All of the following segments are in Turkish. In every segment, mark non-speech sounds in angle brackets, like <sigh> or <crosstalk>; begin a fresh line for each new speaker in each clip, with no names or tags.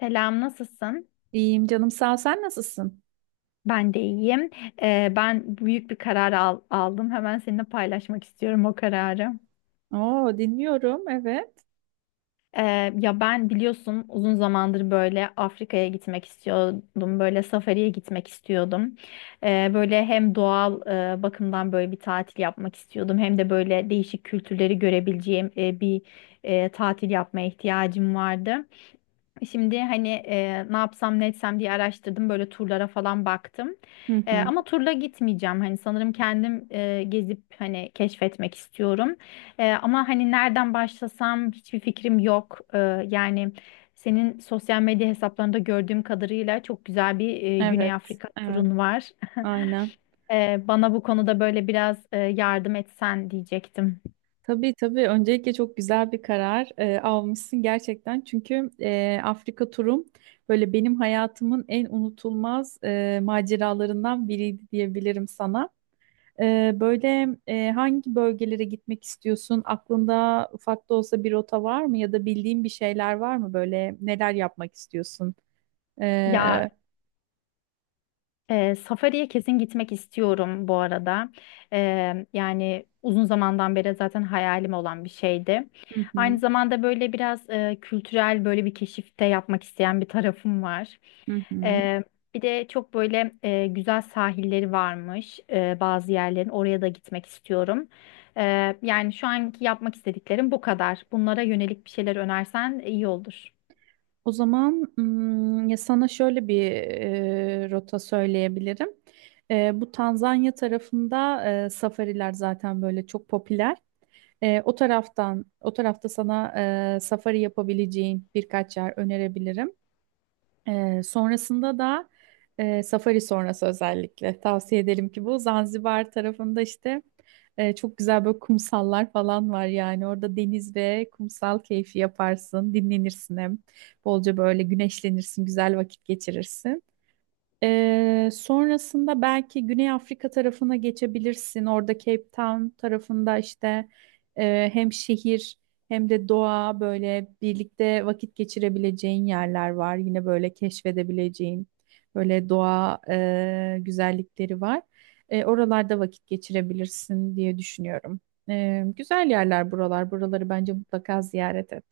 Selam, nasılsın?
İyiyim canım sağ ol. Sen nasılsın?
Ben de iyiyim. Ben büyük bir karar aldım. Hemen seninle paylaşmak istiyorum o kararı.
Oo, dinliyorum. Evet.
Ee, Ya, ben biliyorsun uzun zamandır böyle Afrika'ya gitmek istiyordum. Böyle safariye gitmek istiyordum. Böyle hem doğal bakımdan böyle bir tatil yapmak istiyordum. Hem de böyle değişik kültürleri görebileceğim bir tatil yapmaya ihtiyacım vardı. Şimdi hani ne yapsam ne etsem diye araştırdım, böyle turlara falan baktım.
Hı hı.
Ama turla gitmeyeceğim. Hani sanırım kendim gezip hani keşfetmek istiyorum. Ama hani nereden başlasam hiçbir fikrim yok. Yani senin sosyal medya hesaplarında gördüğüm kadarıyla çok güzel bir Güney
Evet.
Afrika
Evet.
turun var. <laughs>
Aynen.
Bana bu konuda böyle biraz yardım etsen diyecektim.
Tabii, tabii. Öncelikle çok güzel bir karar almışsın gerçekten. Çünkü Afrika turum böyle benim hayatımın en unutulmaz maceralarından biriydi diyebilirim sana. Böyle hangi bölgelere gitmek istiyorsun? Aklında ufak da olsa bir rota var mı? Ya da bildiğin bir şeyler var mı? Böyle neler yapmak istiyorsun?
Ya
E,
Ee, Safari'ye kesin gitmek istiyorum bu arada. Yani uzun zamandan beri zaten hayalim olan bir şeydi.
Hı
Aynı
hı.
zamanda böyle biraz kültürel böyle bir keşifte yapmak isteyen bir tarafım var.
Hı hı.
Ee, Bir de çok böyle güzel sahilleri varmış bazı yerlerin. Oraya da gitmek istiyorum. Yani şu anki yapmak istediklerim bu kadar. Bunlara yönelik bir şeyler önersen iyi olur.
O zaman ya sana şöyle bir rota söyleyebilirim. Bu Tanzanya tarafında safariler zaten böyle çok popüler. O taraftan, o tarafta sana safari yapabileceğin birkaç yer önerebilirim. Sonrasında da safari sonrası özellikle tavsiye edelim ki bu Zanzibar tarafında işte çok güzel böyle kumsallar falan var yani orada deniz ve kumsal keyfi yaparsın, dinlenirsin, hem bolca böyle güneşlenirsin, güzel vakit geçirirsin. Sonrasında belki Güney Afrika tarafına geçebilirsin. Orada Cape Town tarafında işte hem şehir hem de doğa böyle birlikte vakit geçirebileceğin yerler var. Yine böyle keşfedebileceğin böyle doğa güzellikleri var. Oralarda vakit geçirebilirsin diye düşünüyorum. Güzel yerler buralar. Buraları bence mutlaka ziyaret et.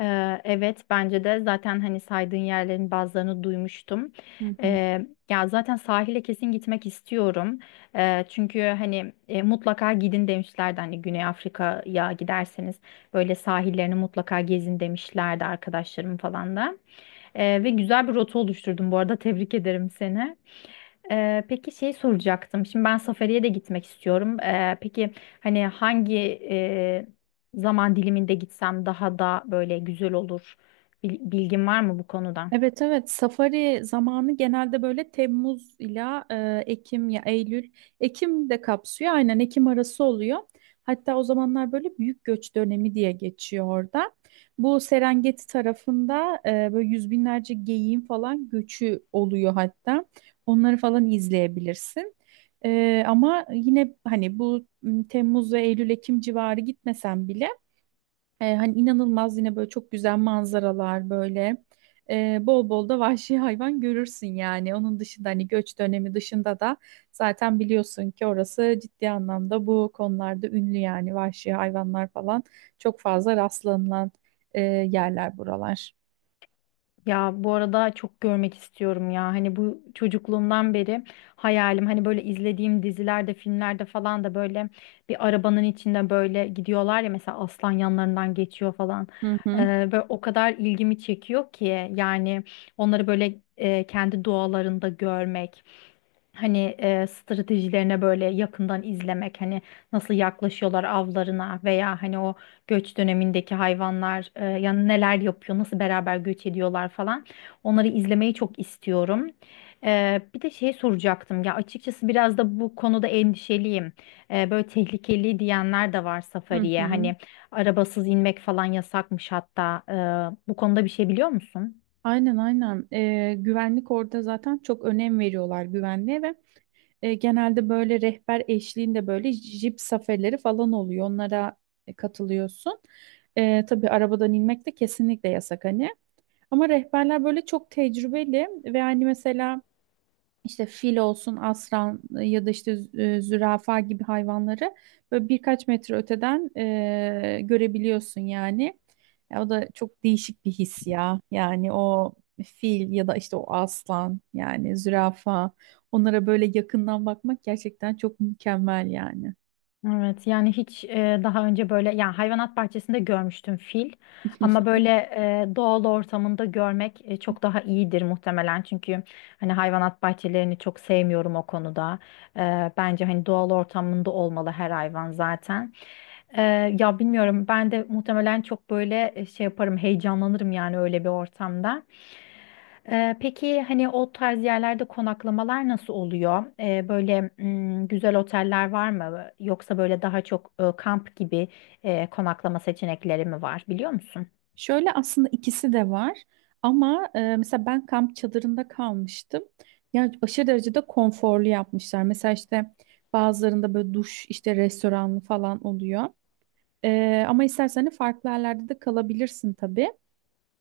Evet, bence de zaten hani saydığın yerlerin bazılarını duymuştum.
Hı hı.
Ya zaten sahile kesin gitmek istiyorum. Çünkü hani mutlaka gidin demişlerdi, hani Güney Afrika'ya giderseniz böyle sahillerini mutlaka gezin demişlerdi arkadaşlarım falan da. Ve güzel bir rota oluşturdum bu arada, tebrik ederim seni. Peki şey soracaktım. Şimdi ben Safari'ye de gitmek istiyorum. Peki hani hangi e, zaman diliminde gitsem daha da böyle güzel olur? Bilgin var mı bu konuda?
Evet, evet, safari zamanı genelde böyle Temmuz ila Ekim ya Eylül Ekim de kapsıyor, aynen Ekim arası oluyor. Hatta o zamanlar böyle büyük göç dönemi diye geçiyor orada. Bu Serengeti tarafında böyle yüz binlerce geyiğin falan göçü oluyor hatta. Onları falan izleyebilirsin. Ama yine hani bu Temmuz ve Eylül Ekim civarı gitmesen bile hani inanılmaz, yine böyle çok güzel manzaralar böyle. Bol bol da vahşi hayvan görürsün yani. Onun dışında hani göç dönemi dışında da zaten biliyorsun ki orası ciddi anlamda bu konularda ünlü yani vahşi hayvanlar falan çok fazla rastlanılan yerler buralar.
Ya, bu arada çok görmek istiyorum ya. Hani bu çocukluğumdan beri hayalim, hani böyle izlediğim dizilerde, filmlerde falan da böyle bir arabanın içinde böyle gidiyorlar ya, mesela aslan yanlarından geçiyor falan.
Hı
Ee,
hı.
Böyle o kadar ilgimi çekiyor ki yani onları böyle kendi doğalarında görmek. Hani stratejilerine böyle yakından izlemek, hani nasıl yaklaşıyorlar avlarına, veya hani o göç dönemindeki hayvanlar yani neler yapıyor, nasıl beraber göç ediyorlar falan. Onları izlemeyi çok istiyorum. Bir de şey soracaktım ya, açıkçası biraz da bu konuda endişeliyim. Böyle tehlikeli diyenler de var
Hı
safariye.
hı.
Hani arabasız inmek falan yasakmış hatta. Bu konuda bir şey biliyor musun?
Aynen, aynen. Güvenlik orada zaten, çok önem veriyorlar güvenliğe. Ve genelde böyle rehber eşliğinde böyle jip safarileri falan oluyor. Onlara katılıyorsun. Tabii arabadan inmek de kesinlikle yasak hani. Ama rehberler böyle çok tecrübeli ve hani mesela işte fil olsun, aslan ya da işte zürafa gibi hayvanları böyle birkaç metre öteden görebiliyorsun yani. O da çok değişik bir his ya. Yani o fil ya da işte o aslan yani zürafa, onlara böyle yakından bakmak gerçekten çok mükemmel yani.
Evet, yani hiç daha önce böyle yani hayvanat bahçesinde görmüştüm fil, ama böyle doğal ortamında görmek çok daha iyidir muhtemelen, çünkü hani hayvanat bahçelerini çok sevmiyorum o konuda. Bence hani doğal ortamında olmalı her hayvan zaten. E, Ya, bilmiyorum, ben de muhtemelen çok böyle şey yaparım, heyecanlanırım yani öyle bir ortamda. Peki hani o tarz yerlerde konaklamalar nasıl oluyor? Böyle güzel oteller var mı? Yoksa böyle daha çok kamp gibi konaklama seçenekleri mi var, biliyor musun?
Şöyle, aslında ikisi de var ama mesela ben kamp çadırında kalmıştım. Yani aşırı derecede konforlu yapmışlar. Mesela işte bazılarında böyle duş, işte restoranlı falan oluyor. Ama istersen hani farklı yerlerde de kalabilirsin tabii.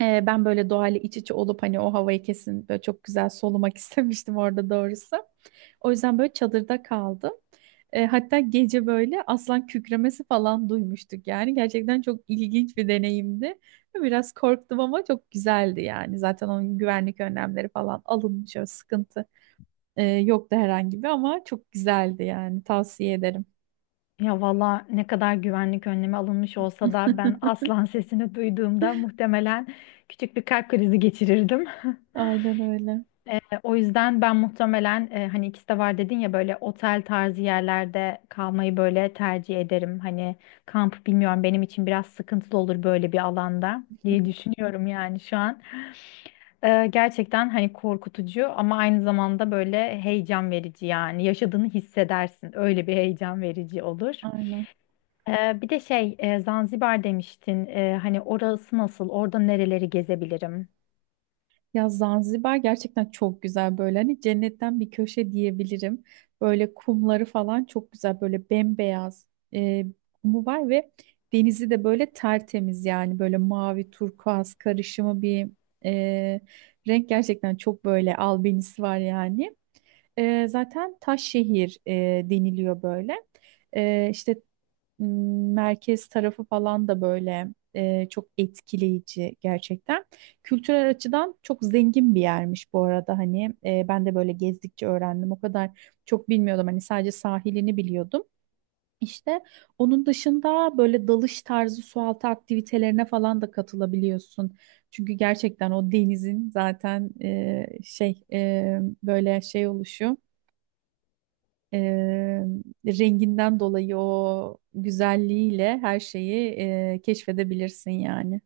Ben böyle doğayla iç içe olup hani o havayı kesin böyle çok güzel solumak <laughs> istemiştim orada doğrusu. O yüzden böyle çadırda kaldım. Hatta gece böyle aslan kükremesi falan duymuştuk yani. Gerçekten çok ilginç bir deneyimdi. Biraz korktum ama çok güzeldi yani. Zaten onun güvenlik önlemleri falan alınmış. Öyle sıkıntı yoktu herhangi bir, ama çok güzeldi yani. Tavsiye ederim.
Ya valla, ne kadar güvenlik önlemi alınmış olsa da ben
<laughs>
aslan <laughs> sesini duyduğumda muhtemelen küçük bir kalp krizi geçirirdim.
Aynen öyle.
O yüzden ben muhtemelen hani ikisi de var dedin ya, böyle otel tarzı yerlerde kalmayı böyle tercih ederim. Hani kamp bilmiyorum, benim için biraz sıkıntılı olur böyle bir alanda diye düşünüyorum yani şu an. Gerçekten hani korkutucu, ama aynı zamanda böyle heyecan verici yani, yaşadığını hissedersin. Öyle bir heyecan verici olur.
Aynen.
Bir de şey, Zanzibar demiştin. Hani orası nasıl, orada nereleri gezebilirim?
Ya Zanzibar gerçekten çok güzel, böyle hani cennetten bir köşe diyebilirim. Böyle kumları falan çok güzel, böyle bembeyaz e, kumu var ve denizi de böyle tertemiz yani böyle mavi turkuaz karışımı bir e, renk, gerçekten çok böyle albenisi var yani. Zaten taş şehir deniliyor böyle. E, işte m, merkez tarafı falan da böyle çok etkileyici gerçekten. Kültürel açıdan çok zengin bir yermiş bu arada hani, ben de böyle gezdikçe öğrendim. O kadar çok bilmiyordum hani, sadece sahilini biliyordum. İşte onun dışında böyle dalış tarzı sualtı aktivitelerine falan da katılabiliyorsun. Çünkü gerçekten o denizin zaten böyle şey oluşu. Eee, renginden dolayı o güzelliğiyle her şeyi keşfedebilirsin yani.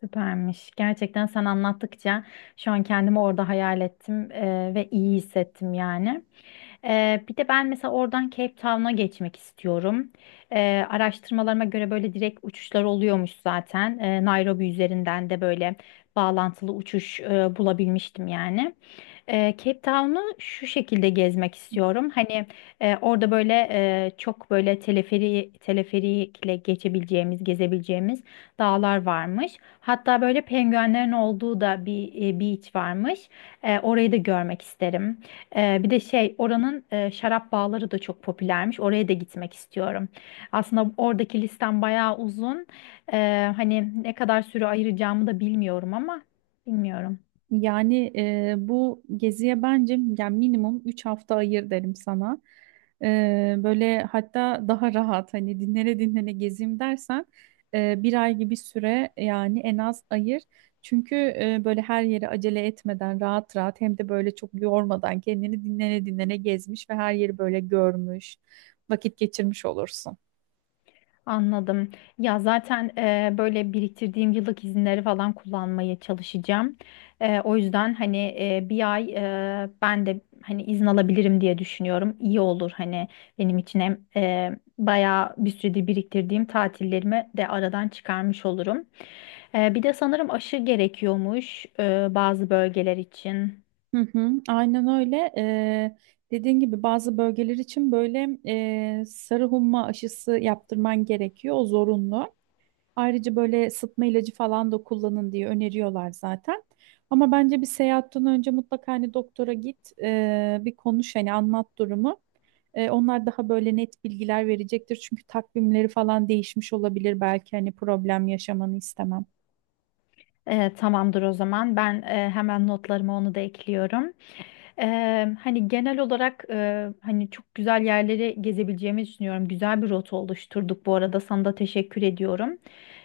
Süpermiş. Gerçekten sen anlattıkça şu an kendimi orada hayal ettim ve iyi hissettim yani. Bir de ben mesela oradan Cape Town'a geçmek istiyorum. Araştırmalarıma göre böyle direkt uçuşlar oluyormuş zaten. Nairobi üzerinden de böyle bağlantılı uçuş bulabilmiştim yani. Cape Town'u şu şekilde gezmek istiyorum. Hani orada böyle çok böyle teleferikle geçebileceğimiz, gezebileceğimiz dağlar varmış. Hatta böyle penguenlerin olduğu da bir beach varmış. Orayı da görmek isterim. Bir de şey, oranın şarap bağları da çok popülermiş. Oraya da gitmek istiyorum. Aslında oradaki listem bayağı uzun. Hani ne kadar süre ayıracağımı da bilmiyorum, ama bilmiyorum.
Yani bu geziye bence yani minimum 3 hafta ayır derim sana. Böyle hatta daha rahat hani, dinlene dinlene gezeyim dersen bir ay gibi süre yani en az ayır. Çünkü böyle her yere acele etmeden rahat rahat, hem de böyle çok yormadan kendini, dinlene dinlene gezmiş ve her yeri böyle görmüş, vakit geçirmiş olursun.
Anladım. Ya zaten böyle biriktirdiğim yıllık izinleri falan kullanmaya çalışacağım. O yüzden hani bir ay ben de hani izin alabilirim diye düşünüyorum. İyi olur hani benim için, hem bayağı bir süredir biriktirdiğim tatillerimi de aradan çıkarmış olurum. Bir de sanırım aşı gerekiyormuş bazı bölgeler için.
Hı hı, aynen öyle. Dediğin gibi bazı bölgeler için böyle sarı humma aşısı yaptırman gerekiyor. O zorunlu. Ayrıca böyle sıtma ilacı falan da kullanın diye öneriyorlar zaten. Ama bence bir seyahatten önce mutlaka hani doktora git, bir konuş, hani anlat durumu. Onlar daha böyle net bilgiler verecektir. Çünkü takvimleri falan değişmiş olabilir. Belki hani, problem yaşamanı istemem.
Tamamdır o zaman. Ben hemen notlarıma onu da ekliyorum. Hani genel olarak hani çok güzel yerleri gezebileceğimi düşünüyorum. Güzel bir rota oluşturduk bu arada, sana da teşekkür ediyorum.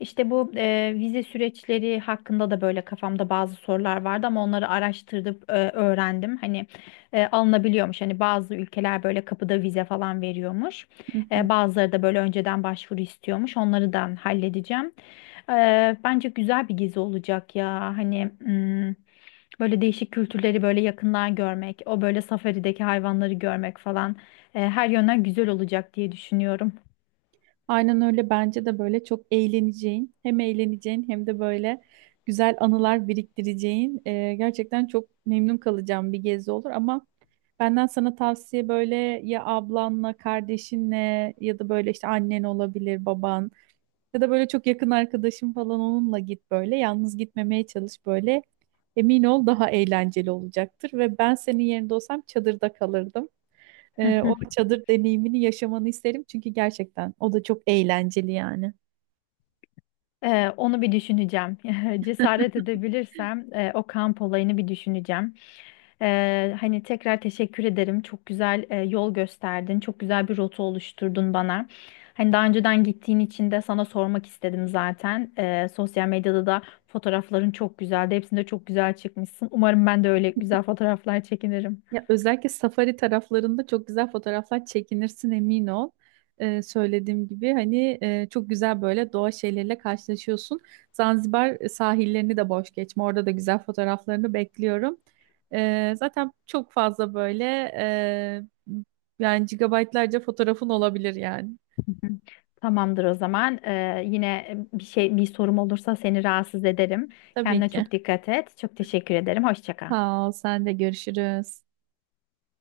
İşte bu vize süreçleri hakkında da böyle kafamda bazı sorular vardı, ama onları araştırdım, öğrendim. Hani alınabiliyormuş. Hani bazı ülkeler böyle kapıda vize falan veriyormuş.
Hı hı.
Bazıları da böyle önceden başvuru istiyormuş. Onları da halledeceğim. Bence güzel bir gezi olacak ya. Hani. Böyle değişik kültürleri böyle yakından görmek, o böyle safarideki hayvanları görmek falan, her yönden güzel olacak diye düşünüyorum.
Aynen öyle, bence de böyle çok eğleneceğin, hem eğleneceğin hem de böyle güzel anılar biriktireceğin gerçekten çok memnun kalacağım bir gezi olur. Ama benden sana tavsiye, böyle ya ablanla, kardeşinle ya da böyle işte annen olabilir, baban. Ya da böyle çok yakın arkadaşım falan, onunla git böyle. Yalnız gitmemeye çalış böyle. Emin ol, daha eğlenceli olacaktır. Ve ben senin yerinde olsam çadırda kalırdım. O
<laughs>
çadır deneyimini yaşamanı isterim. Çünkü gerçekten o da çok eğlenceli yani.
Onu bir düşüneceğim. <laughs> Cesaret edebilirsem o kamp olayını bir düşüneceğim. Hani tekrar teşekkür ederim. Çok güzel yol gösterdin. Çok güzel bir rota oluşturdun bana. Hani daha önceden gittiğin için de sana sormak istedim zaten. Sosyal medyada da fotoğrafların çok güzeldi. Hepsinde çok güzel çıkmışsın. Umarım ben de öyle güzel fotoğraflar çekinirim.
Ya özellikle safari taraflarında çok güzel fotoğraflar çekinirsin, emin ol. Söylediğim gibi hani çok güzel böyle doğa şeyleriyle karşılaşıyorsun. Zanzibar sahillerini de boş geçme. Orada da güzel fotoğraflarını bekliyorum. Zaten çok fazla böyle e, yani gigabaytlarca fotoğrafın olabilir yani.
Hı hı. Tamamdır o zaman. Yine bir sorum olursa seni rahatsız ederim.
Tabii
Kendine
ki.
çok dikkat et. Çok teşekkür ederim. Hoşça kal.
Sağ ol, sen de, görüşürüz.